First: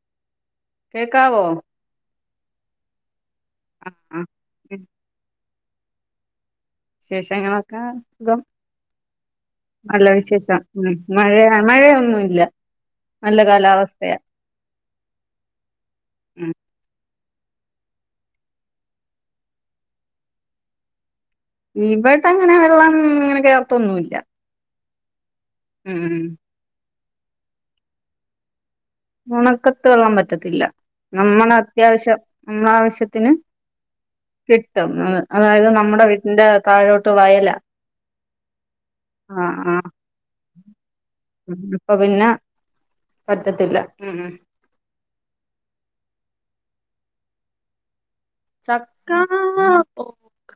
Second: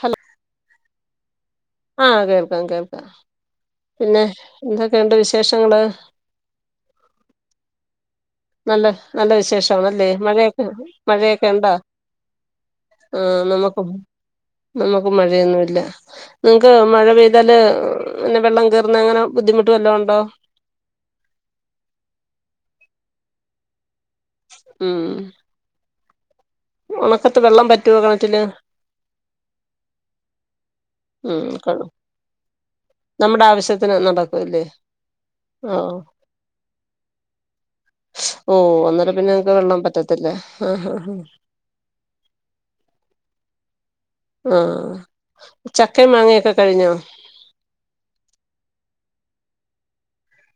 Hello.. കേക്കാവോ.. ആ കേൾക്കാം കേൾക്കാം ആ പിന്നെ എന്തൊക്കെയുണ്ട് വിശേഷങ്ങള്.. വിശേഷം ങ്ങനൊക്കെ.. സുഖം നല്ല നല്ല നല്ല വിശേഷാണല്ലേ വിശേഷം മഴയൊക്കെ ഉം മഴ മഴയൊന്നുല്ല.. ആ നല്ല നമുക്കും കാലാവസ്ഥയാ നമുക്കു. ം മഴയൊന്നുല്ല ഉം നിക്ക് മഴ പെയ.. എന്തല് പിന്നെ വെള്ളം കയറന്ന് അങ്ങനെ ബുദ്ധിമുട്ട് വല്ലൊണ്ടോ.. ഇവട്ട അങ്ങനെ വെള്ളം ഇങ്ങനെ കേർത്തൊന്നുമല്ല.. ഉം ഉം ഉം.. ഒണക്കത്ത് വെള്ളം പറ്റുവോ കിണറ്റില്.. ഒണക്കത്ത് വെള്ളം വറ്റത്തില്ല.. ഉം നമ്മള കാണും. അത്യാവശ്യം നമ്മള ആവശ്യത്തിന് നമ്മുടെ ആവശ്യത്തിന് നടക്കൂല്ലേ കിട്ടും അതായത് നമ്മ.. ആഹ് നമ്മുടെ വീട്ടിന്റെ താഴോട്ട് വയലാ.. ഓ അന്നേരം പിന്നെ ആ നക്ക് ആ വെള്ളൻ പറ്റത്തില്ല ആഹ് ഹഹ ഹ... വറ്റത്തില്ല.. ആ ചക്കേം മാങ്ങൊക്കെ കഴിഞ്ഞോ.. ചക്കാ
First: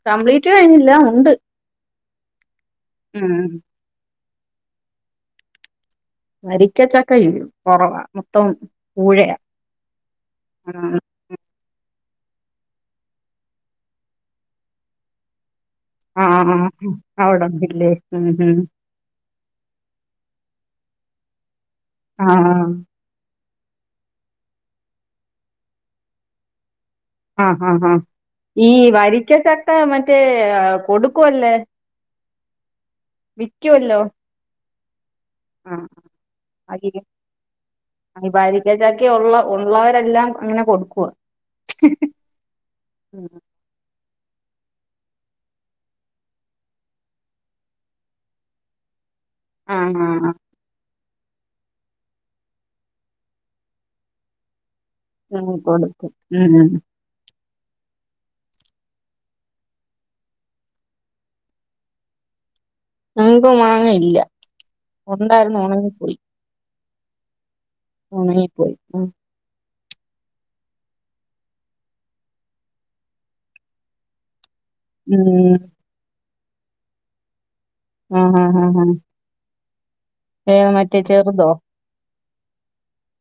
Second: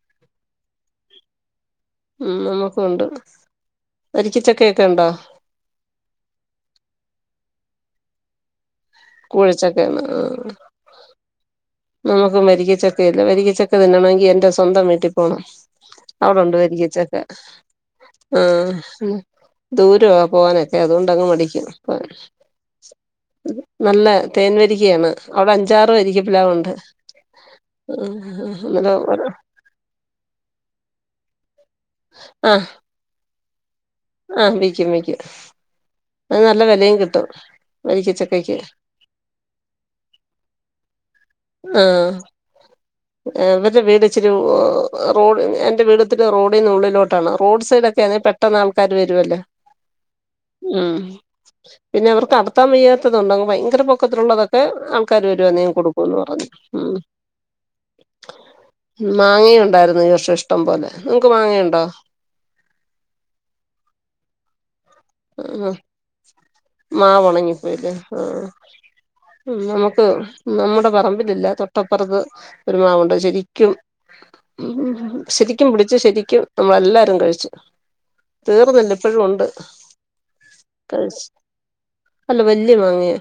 കപ്ലീറ്റ് കഴിഞ്ഞില്ല ഉണ്ട്.. ഉം നമുക്ക ഉണ്ട് ഉം വരിക്കച്ചക്ക ക്കെ ഉണ്ടോ... വരിക്കച്ചക്ക യ് കൊറവാ മൊത്തം.. പൂഴയാ കൂഴച്ചക്കയാണ് ആ.. ആഹ് നമുക്കും വരിക്ക ചക്ക ഇല്ല വരിക്കചക്ക തിന്നണങ്കി എന്റെ സ്വന്തം വീട്ടിൽ പോണം.. ആഹ് അവിടൊണ്ട് ആഹ് വരിക്കച്ചക്ക അവിടൊന്നില്ലേ ഉം ആ ഉം ഉം... ദൂരവ പോവാനൊക്കെ അതുകൊണ്ടങ്ങ് മടിക്കും... ആഹ നല്ല തേൻവരിക്കയാണ് അവിടെ അഞ്ചാറ് വരിക്ക പിലാവുണ്ട്... ആഹ് ആഹ് ആ ഈ ഓരോ വരിക്ക ചക്ക മറ്റേ കൊടുക്കുവല്ലേ അ വിക്കു വല്ലോ.. അ നല്ല വിലയും കിട്ടും... വരിക്കച്ചക്കയ്ക്ക് വരിക്ക ചക്ക ഉള്ള ഉള്ളവരെല്ലാം അങ്ങനെ കൊടുക്കുവ... ആഹ് ആ [unintelligible] ച്ചിരി എൻ്റെ വീടത്തിരി റോഡീ ന്നുള്ളിലോട്ടാണ് റോഡ് സൈഡ് ഒക്കെ ആണെൻക്കിൽ പെട്ടെന്ന് ആൾക്കാര് വരുമല്ലേ.. ആഹ് ആഹ് ഉം പിന്നെ അവർക്ക് അടത്താൻ വയ്യാത്തതുണ്ട് ഭയങ്കര പൊക്കത്തിലുള്ളതൊക്കെ... ആൾക്കാര് വരും കൊടുക്കും.. ഉം ഉം മാങ്ങയുണ്ടായിരുന്നു ഈ വർഷം ഇഷ്ടം പോലെ നിങ്ങക്ക് മാങ്ങ യുണ്ടോ... ഞങ്ങക്ക് മാങ്ങ ഇല്ല ഉണ്ടായിരുന്നു ആഹ് ഉണങ്ങി പോയി.. മാവ് ഉണങ്ങിപ്പോയിലെ ആ ഉം നമുക്ക്.. ഉം നമ്മുടെ പറമ്പിലില്ല തൊട്ടപ്പുറത്ത് ഒരുമാവ്ണ്ട് ശരിക്കും.. ഉം ഉ ശരിക്കും പിടിച്ചു ശരിക്കും നമ്മളെല്ലാരും കഴിച്ചു.. തീർന്നില്ല ഇപ്പഴും ഉണ്ട്.. ഏ മറ്റേ ചെറുതോ.. അല്ല വല്യ മാങ്ങയാ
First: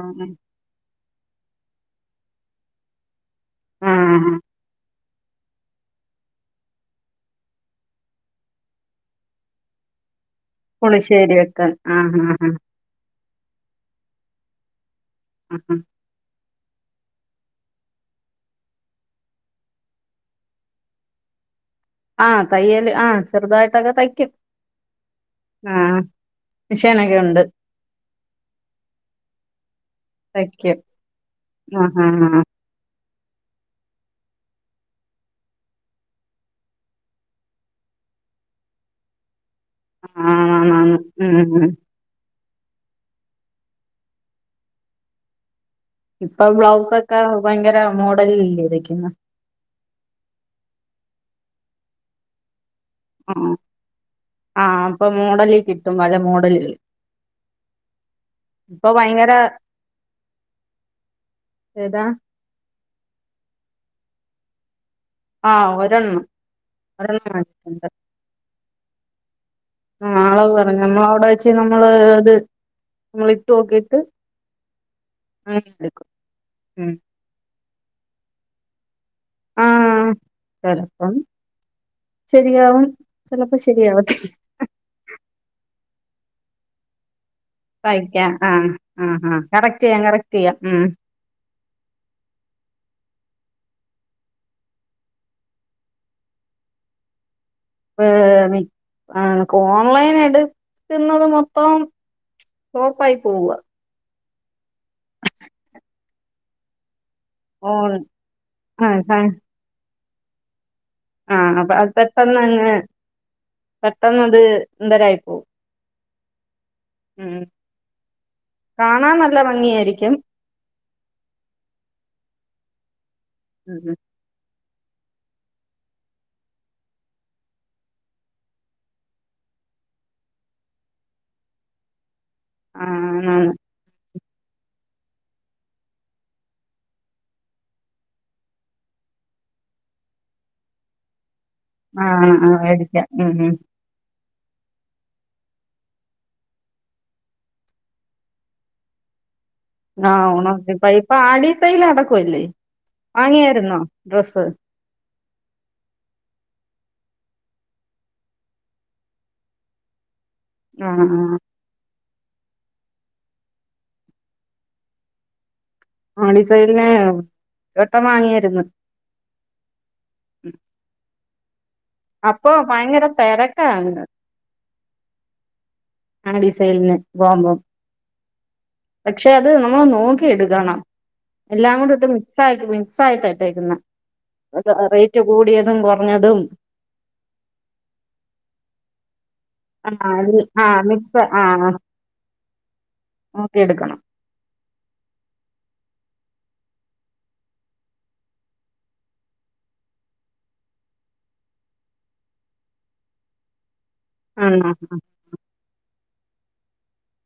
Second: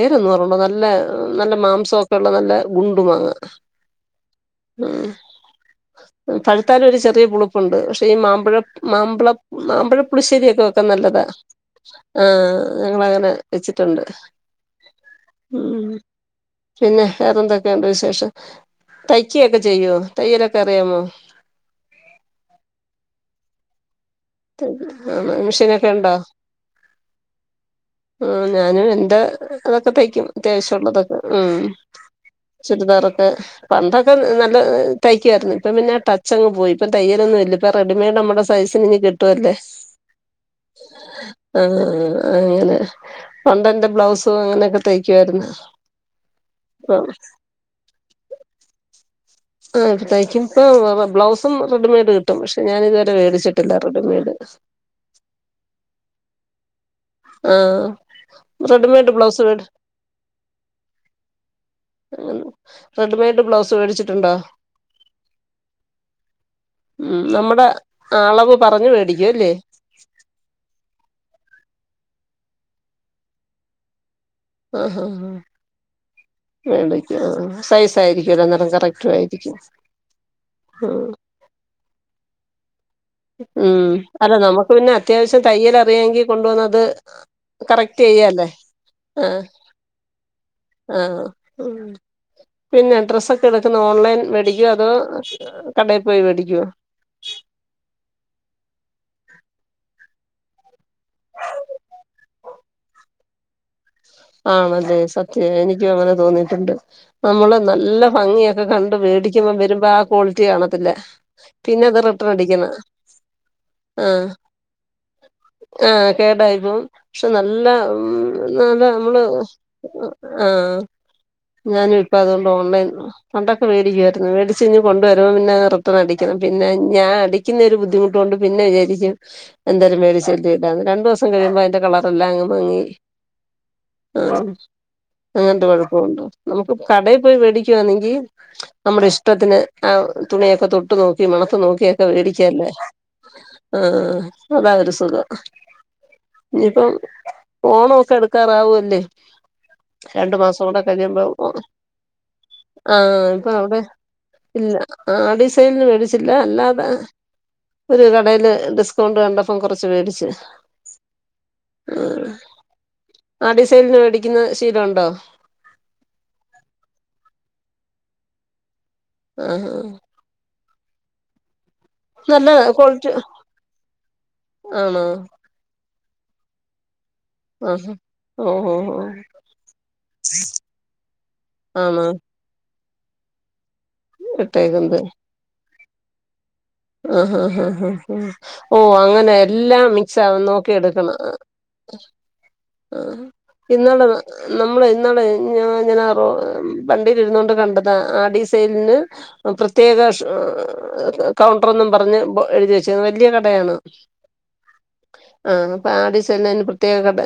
ആഹ് ഓർമ്മ നല്ല... നല്ല മാംസമൊക്കെ ഉള്ള നല്ല ഗുണ്ടും മാങ്ങ... ആഹ ആ... ആഹ.. പഴുത്താലും ഒരു ചെറിയ പുളുപ്പുണ്ട് പക്ഷെ ഈ മാമ്പഴ മാമ്പ മാമ്പഴ പുളിശ്ശേരിയൊക്കെ വെക്കാൻ നല്ലതാ പുളിശ്ശേരി വെക്കാൻ ആഹ് ആ ആഹ് ആഹ് ഞങ്ങളങ്ങനെ വെച്ചിട്ടുണ്ട് ഉ ആഹ് ഉം പിന്നെ വേറെ എന്തൊക്കെയുണ്ട് വിശേഷം തയ്ക്കയൊക്കെ ചെയ്യോ തയ്യലൊക്കെ അറിയാമോ ആഹ് തൈയൽ ആഹ് ചെറുതായിട്ടക തയ് [unintelligible] ആ മിഷേനൊക്കെ ഉണ്ടോ? ണ്ട് ആ ഞാനും എന്റെ ഇതൊക്കെ തയ്ക്കും അത്യാവശ്യം ഉള്ളതൊക്കെ ഉം ആഹ് ആഹ് ചുരിദാറൊ പണ്ടൊക്കെ നല്ല തയ്ക്കുആര്ന്ന് ഇപ്പം പിന്നെ ടച്ചങ്ങ് പോയി ഇപ്പ തയ്യലൊന്നുയില്ല ഇപ്പ റെഡിമയ്ഡ്‌ നമ്മടെ സൈസിനിങ്ങ് കിട്ടുവല്ലേ ആണാണാണ് ഉം ആ ഉം ആ ആ അങ്ങനെ പണ്ടെന്റെ ബ്ലൗസും അങ്ങനെയൊക്കെ തേയ്ക്കുായിര്ന്ന് ഇപ്പം ബ്ലൗസക്കെ ഭയങ്കര മോഡലിലെല്ലേ തൈക്ക്ന്നെ ആഹ് ഇപ്പ തയ്ക്കും ഇപ്പം ബ ബ ബ്ലൗസും റെഡിമെയ്ഡ് കിട്ടും പക്ഷെ ഞാനിതുവരെ ആ വേടിച്ചെട്ടില്ല റെഡിമെയ്ഡ് ആ അപ്പൊ മോഡലിൽ കിട്ടും പല മോഡലുകള് ആ അ ഇപ്പൊ റെഡിമേഡ് ഭയങ്കര ബ്ലൗസ് വേട് ഏതാ അങ്ങനെ റെഡിമെയ്ഡ് ബ്ലൗസ് വേടിച്ചിട്ടുണ്ടോ ആ ഒരെണ്ണം ഒരെണ്ണം വാങ്ങി [unintelligible] പറഞ്ഞു വേടിക്കു അല്ലേ? ആ അളവ് പറഞ്ഞ് നമ്മളവിടെ വെച്ച് നമ്മള് അത് നമ്മളിട്ടുഓക്കീട്ട് ആഹാ ആ ഉം [unintelligible] സൈസായിരിക്കുഅല്ലോ അന്നേരം കറക് കായിരിക്കും ആ ആ ശെരിയാവും ഉം അല്ല നമുക്ക് പിന്നെ അത്യാവശ്യം തയ്യൽ അറിയായെങ്കി കൊണ്ടുവന്നത് കറക്റ്റ് തയ്ക്കാൻ ചെയ്യാല്ലേ ആ ആ ആ ആഹ് കറക്റ്റ് ചെയ്യാം കറക്റ്റ് ചെയ്യാം ഉം ആഹ ഊ പിന്നെ ഡ്രസ്സൊക്കെ എട ഓൺലൈൻ മേടിക്കോ അതോ കടേ പോയി വേടിക്കോ? [unintelligible] ഓൺലൈൻ എട്ക്ക്ന്നത് മൊത്തം ഓഫായി പോവ്അ ആണതെ സത്യ എനിക്കു അങ്ങനെ തോന്നീട്ടുണ്ട് നമ്മള് ഓൺ നല്ല ഭംഗിയൊക്കെ കണ്ട് ആഹ് ആഹ് വേടിക്കുമ്പൊ വരുമ്പോ ആ കോളിറ്റി കാണ ത്തില്ല പിന്നെ അത് റിട്ടെൺ അടിക്കണ പെട്ടന്നത് എന്തരായി പോഉം കേടായിരുന്നു പക്ഷെ നല്ല ഉം നല്ല കാണാൻ നമ്മള് നല്ല ഭംഗിയായിരിക്കും ആ ഞാനു ഇപ്പം അതോണ്ട് ഓൺലൈൻ പണ്ടൊക്കെ ഉം വേടിക്കുവായിര്ന്ന് വേടി ച്ച് കൊണ്ടുവരു പിന്നെ റിട്ടണടിക്കണം പിന്നെ ഞാ അടിക്കുന്നൊരു ബുദ്ധിമുട്ടു കൊണ്ട് പിന്നെ വിചാരിക്കും എന്തായാലും മേടിച്ചല്ലേ ഇടാന്ന് രണ്ടൂസം കഴിയുമ്പം കളറെല്ലാ അങ്ങ് മങ്ങി ആഹ് ആണ് ആ അങ്ങനത്തെ കുഴപ്പമുണ്ടോ നമുക്ക് കടയ് പോയി വേടിക്കുവാന്നെങ്കി നമ്മുടെ ഇഷ്ടത്തിന് ആ തുണിയൊക്കെ തൊട്ട് നോക്കി മണത്തു നോക്കിയൊക്കെ ആഹ് ആഹ് വേടിക്കാല്ലെ മേടിക്കാം ഉം ഉം ആ അ അതാ ഒരു സുഖം ഇനിയിപ്പം ഫോണൊക്കെ എടു [unintelligible] ല്ലേ ആഹ് ഓണാക്കി പ്പയ് ഇപ്പ ആടി സെയില് നടക്കുവല്ലേ വാങ്ങിയാരുന്നോ ഡ്രസ്സ് ആ ആഡിസെയിൽന് മേടിച്ചില്ല അല്ലാതെ ഒരു കടേല് ഡിസ്കൗണ്ട് കണ്ടപ്പം കുറച്ച് വേടിച്ച് ആ ആ ആ ആഡിസൈൽന് വേടിക്കുന്ന ശീലം ഉണ്ടോ ആഡിസൈൽന് ഏട്ടൻ വാങ്ങിയായിര്ന്ന് ആഹ ആ അപ്പൊ ഭയങ്കര ക്വാളിറ്റി തിരക്കാന്ന് ആണോ ആടിസൈൽ പോമ്പം ആഹ് ഓഹ് ഓഹ് ഓഹ് പക്ഷെ അത് നമ്മൾ നോക്കി എടുക്കണം എല്ലാം കൂടെത് ആണോ മിക്സാ [unintelligible] ഇട്ടേക്കുന്നത് റേറ്റ് കൂടിയതും കുറഞ്ഞതും ആഹ ഹാ ആ ഹ ഓ അങ്ങനെ എല്ലാം ആ മിക്സ് ആവും ആ നോക്കി എടുക്കണം മിക്സ് ആ ആഹ നോക്കി എടുക്കണം ഇന്നള നമ്മള് ഇന്നളെ ഞ ഞ റോ വണ്ടിൽ ഇരുന്നോണ്ട് കണ്ടതാ ആഡിസൈലിന്ന് പ്രത്യേക കൗണ്ടറൊന്നും പറഞ്ഞ് എഴുതി വെച്ചേക്ക്‌ന്ന് വലിയ കടയാണ് ആഹ ആ ആഡിസൈൽ പ്രത്യേക കട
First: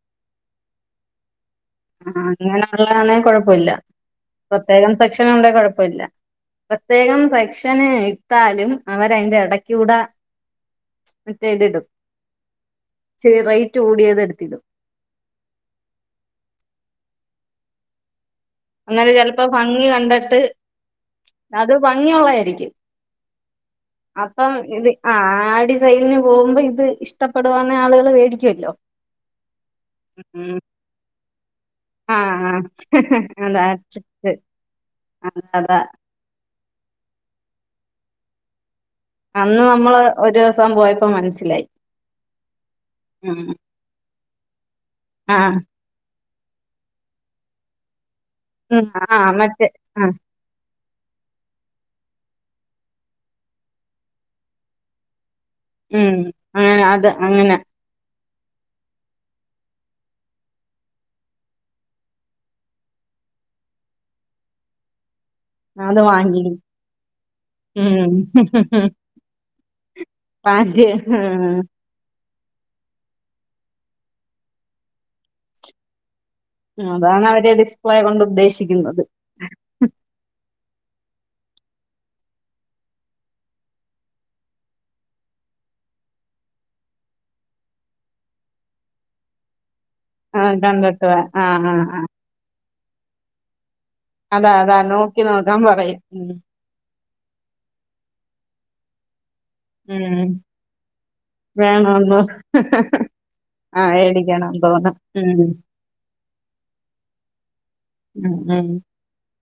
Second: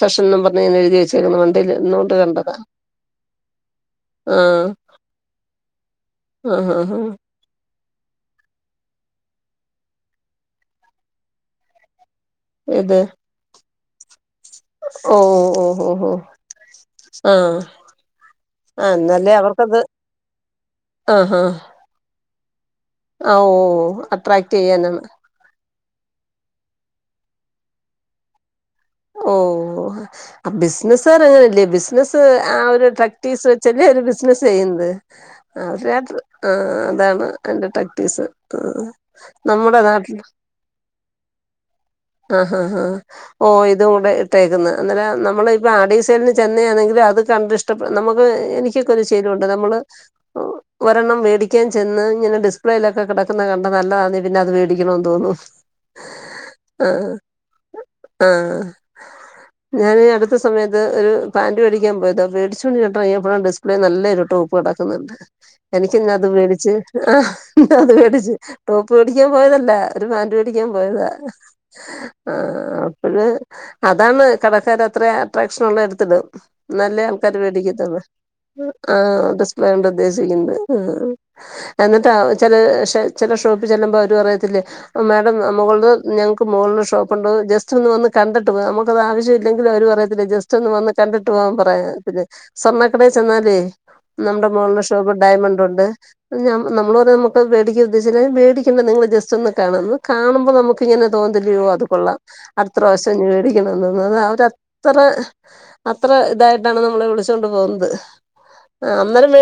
സെഷൻ പറഞ് എഴുതി വെച്ചേക്കന്ന് ആ അങ്ങനെ ഉള്ളതാണേ കൊഴപ്പമില്ല ആഹ് പ്രത്യേകം സെക്ഷന ഉണ്ടെ കുഴപ്പില്ല ആഹ് ആഹ് ആഹ് പ്രത്യേകം സെക്ഷന് ഇത്താലും അവര അതിന്റെ ഇടക്ക കൂടെ മറ്റേ മറ്റതിടും ഏത് റ്റുടിയത് ഓ ഓ ഓ ഓ ഓ ആഹ അങ്ങനെ ചിലപ്പം ഭംഗി കണ്ടിട്ട് ആഹ് ആഹ് അത് ഭംഗിയുള്ളയാ ആഹ് ഓഹ് അപ്പം അട്രാക്ട് ഇത് ചെയ്യാനാണ് ആഡിസൈലന് പോകുമ്പം ഇത് എച് ഇഷ്ടപ്പെടുവുന്നേ ആളുകൾ വേടിക്കുമല്ലോ ഓ അ ബിസിനർ എങ്ങനെ ബിസിനസ്സ് ആ ഒരു ട്ടെക്റ്റീസ് അതാ ചെറിയ ഒരു ട്രിക്ക് ബിസിനസ് ചെയ്യുന്നത് അതാ അതാ അവ ആ അതാണ് എന്റെ ട്ടെക്റ്റീസ് അന്ന് നമ്മുടെ നമ്മള് നാട്ടിൽ ഒരു ദിവസം പോയപ്പോ മനസ്സിലായി ആഹ ആ ഉം ഓ ഇട്ടേക്ക്‌ന്നെ നമ്മള് ആഹ് ഇപ്പോ അടീസലന് ചെന്നാണെങ്കിലും അത് കണ്ട് ഇഷ്ട ഉം എനക്ക് ഒരു ആഹ് ശലുണ്ട് മറ്റേ നമ്മള് ആഹ് ഒരെണ്ണം മേടിക്കാൻ ചെന്ന് ഇങ്ങെ ഡി യിലൊക്കെ കിടക്കുന്നത് കണ്ട നല്ലതണന്ന പിന്നെ അത് മേടിക്കണന്ന് തോന്നു ഉം അങ്ങനെ അത് അങ്ങനെ ആഹ [inaudible] ഞാൻ അടുത്ത സമയത്ത് ഒരു പാാന്റ് മേ ടിക്കാൻ പോയത് മേടിച്ചുകൊണ്ടിട്ട ഇറങ്ങിയപ്പോഴ ഡിസ്പ്ലേ നല്ലായിരിപ്പു കിടക്കുന്നുണ്ട് എനിക്ക് അത് മേടിച്ച് ആ അത് ഉം മേടിച്ചു ടോപ്പ് മേടിക്കാൻ പോയതല്ല ഒരു പാന്റ് മേടിക്കാൻ പോയതാ ആ അപ്പോള് അതാണ് കടക്കർ അത്ര അട്രാക്ഷൻ ഉള്ള എടുത്തിക് നല്ല അതാണ് ആൾക്കാാര് അവര് ഡിസ്പ്ലേ മേടിക്കത്തല്ലെ കൊണ്ട് ആ ഉദ്ദേശിക്കുന്നത് ഡിസ്പ്ല കൊണ്ട് ഉദ്ദേശിക്കുന്നത് [inaudible] എന്നിട്ടാ ചില ചില ഷോപ്പ് ചെല്ലുമ്പോ അവര് പറയത്തില്ലേ മാഡം മുകളഉള്ള ഞങ്ങക്ക് മ ഷോപ്പ് ഉണ്ടോന്ന് ജസ്റ്റ്ന്ന് കണ്ടിട്ട് പോവാ നമുക്കത് ആവശ്യംഇ ല്ലെങ്കിലും അവര് പറയത്തില്ല ആഹ് ജസ്റ്റ് ഒന്ന് വന്ന് വാ കണ്ടിട്ട് പോവാൻ ആഹ് ആഹ് പറയാം ആഹ് പിന്നെ സ്വണ്ണ എ ചെന്നാലേ നമ്മുടെ അതാ അതാ മുകളിലുടെ ഷോപ്പ് നോക്കി നോക്കാൻ ഡയമണ്ട് ഉണ്ട് പറയും ഉം നമ്മള് പറ നമുക്ക്മേടിക്ക ഉദ്ദേശിച്ചേത് നിങ്ങള് ജസ്റ്റ് ഒന്ന് കാണുന്നു ഉം കാണുമ്പോ നമുക്ക് ഇങ്ങനെ [unintelligible] അത് കൊൊള്ളാം വേണോന്ന് അത്ര വശം മേടിക്കണം ആഹ് തോന്നുന്നത് മേടിക്കണം അവരത്ര തോന്നും ഉം അത്ര ഇതായിട്ടാണ് നമ്മളെ വിളിച്ചൊണ്ട് പോകുന്നത് ഉം അന്നേരം മേ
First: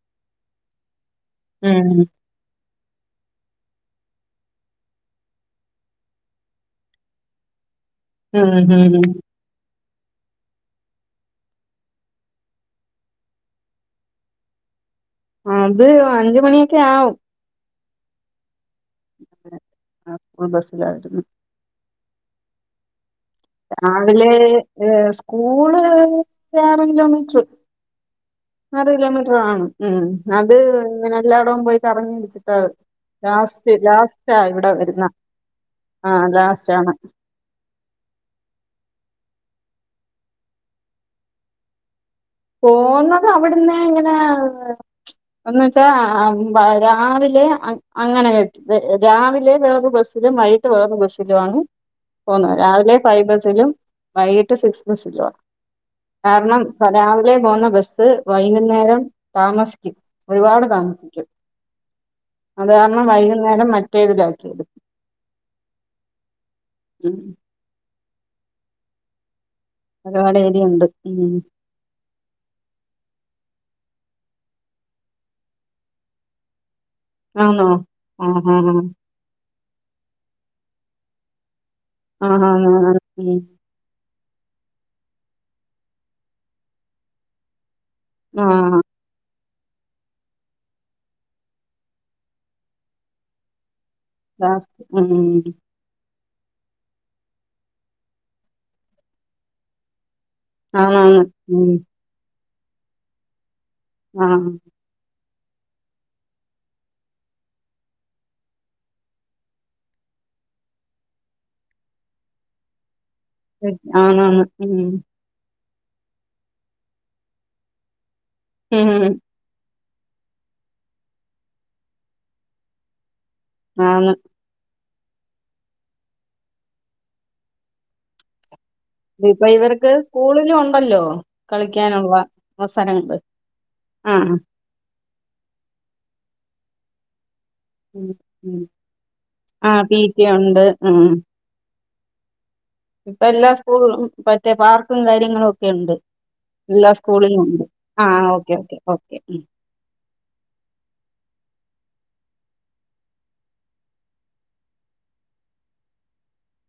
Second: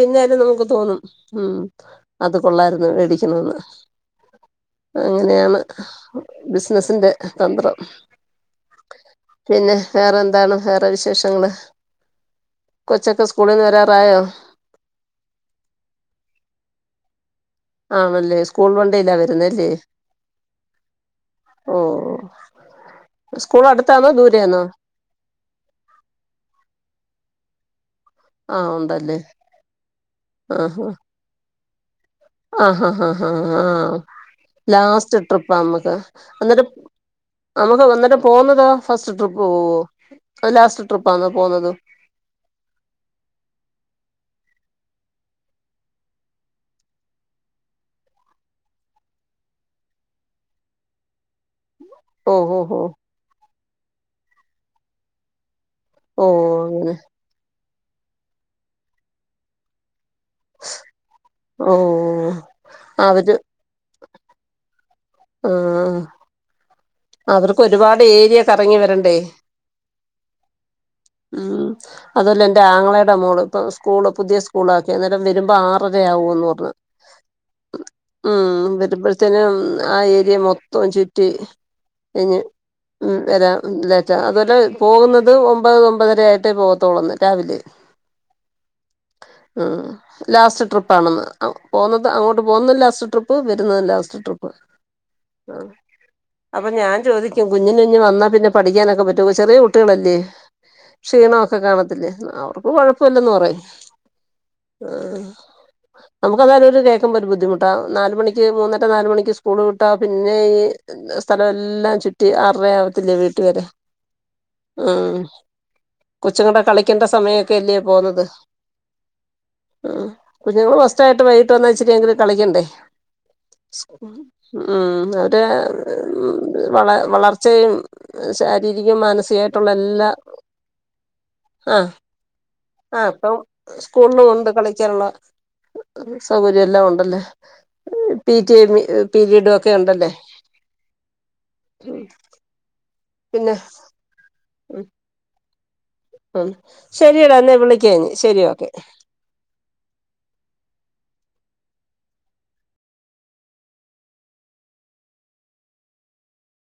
പിന്നാലും നമുക്ക് തോന്നും ഉ ഉം അത് കൊള്ളാരുന്നു മേടിക്കണെന്ന് അങ്ങനെയാണ് ബിസിനസി്റെ താത്വമ് ഉം ഹം വേറെ എന്താണ് വേറെ വിശേഷങ്ങള് കൊച്ചക്കെ സ്കൂളിൽന്ന് വരാറായോ അത് അഞ്ച മണിയൊക്കെ ആകും ആണല്ലേ സ്കൂൾ വണ്ടല്ല വരുന്നല്ലേ സ്കൂൾ ബസ്സിലായിരുന്നു ഓ ഉ രാവിലെ ഏ സ്കൂള് ആറ കിലോമീറ്റർ ആ ആറ് ഉണ്ടല്ലേ കിലോമീറ്റർ ആണ് ഉ അത് ആഹാ എല്ലായിടം പോയി റങ്ങി പിടിച്ചിട്ട ആഹാ ഹാ ഹാ ആ ലാസ്റ്റ് ലാസ്റ്റ് ആ ഇവിടെ വരുന്ന ലാസ്റ്റ് ട്രിപ്പാ നമ്മക്ക് ആ എന്നിട്ട് ലാസ്റ്റ് ആ നമുക്ക് വന്നിട്ട് പോന്നതാ ഫസ്റ്റ് ട്രിപ്പ് പോവോ അ ലാസ്റ്റ് ട്രിപ്പാന്ന പോുന്നത് പോുന്നത് അവിടുന്ന ഇങ്ങനെ ഒന്ന് വെച്ചാ രാവിലെ അങ്ങനെ കട്ടി രാവിലെ വേറ ബസ്സിലും വൈകിട്ട് വേറ ബസ്സിലു ആണ് ഓ പോന്ന ഹോ ഹോ രാവിലെ ഫൈവ് ബസിലും വൈകിട്ട് സിക്സ് ബസ്സിലു ആ ഓ രാവിലെ പോന്ന ബസ്സ് വൈകുന്നേരം താമസിക്കും ഒരുപാട് താമസിക്കും ഓ അത് കാരണം വൈകുന്നേരം മറ്റേതിലാക്കിയെടുക്കും ആ അവർക്ക്ൊ ഒരുപാട് ഏരിയൊക്കെ ഇറങ്ങി വരണ്ടേ ഒരുപാട് ഏരിയുണ്ട് ഉം ഉ അതല എറെ ആങ്ങളെ ഇടോള് ഇപ്പ സ്കൂള് പുതിയ സ്കൂൾ ആക്കി അന്നേരം വരുമ്പോൾ ആറര ആവുംൂ എന്ന് പറഞ്ഞു ആന്നോ ആഹ് ഉം ആഹ് ബരബർ തന്ന ആ ഏരിയ മൊത്തം ചുറ്റി ഇഞ് ആഹ് ആഹ് ആഹ് ഉം വരാ അതുപോലെ പോകുന്നത് ഒമ്പത് ഒമ്പതര ആയിട്ട് പോകത്തോളന്ന് രാവിലെ ആഹ ഉ ലാസ്റ്റ് ട്രിപ്പ്ാണെന്ന് പോുന്നത് അങ്ങോട്ട് പോുന്ന ലാസ്റ്റ് ട്രിപ്പ് വരുന്നത് ലാസ്റ്റ് ആ ട്രിപ്പ് ഉം അപ്പൊ ഞാൻ ചോദിക്കും കുഞ്ഞിന കുഞ്ഞഞ് വന്നാൽ പിന്നെ പഠിക്കാനൊക്കെ പറ്റോ ചെറിയ കുട്ടികളല്ലേ ആന്നാന്ന് ക്ഷീണംൊക്കെ ഉം കാണത്തില്ലേ അവർക്കും ഇപ്പൊ കൊഴപ്പല്ലന്ന് പറ ആഹ് ആ നമുക്ക്തായാലും ഒരു കേൾക്കുമ്പോ ഒരു ബുദ്ധിമുട്ടാ നാല മണിക്ക് മൂന്നറ്റ നാലുമണക്ക് സ്കൂള് കിട്ട പിന്നെ ഈ സ്ഥലം എല്ലാം ചുറ്റി അറയാവത്തില്ലേ വീട്ട വരെ ആന്നാന്ന് ഉം ആ കൊച്ചുകടെ കളിക്കേണ്ട സമയൊക്കെ അല്ലേ പോകുന്നത് ഹം ഉ കുഞ്ഞുങ്ങളൾ ഫസ്റ്റായിട്ട് വൈകിട്ട് വന്ന വച്ചിട്ടങ്കിലും കളിക്കണ്ടേ ആന്ന് ഉം അതെ. വളർ വളർച്ചയും ശാ രീരികം ഇപ്പൊ മാനസികായിട്ടുള്ള ഇവർക്ക് എല്ലാ സ്കൂളിലും ഉണ്ടല്ലോ ആഹ് കളിക്കാനുള്ള ആഹ് അവസരങ്ങള് ഇപ്പം. സ്കൂളിൽ ആഹ് കൊണ്ട് കളിക്കാനുള്ള സൗകര്യം എല്ലാം ഉണ്ടല്ലേ ഉം ഉം പീറ്റിയെ പീരീഡും ഒക്കെ ഉണ്ടല്ലേ. മ്മ് ഉം ഇപ്പ എല്ലാ സ്കൂളും മറ്റേ പാർക്കും കാര്യങ് ഉണ്ട് ഉം എല്ലാ ശരിയടാ സ്കൂളിലും എന്നാ ഉണ്ട് വിളിക്കാം ഇനി ആഹ് ശരി ഓക്കെ ഓക്കെ ഓക്കേ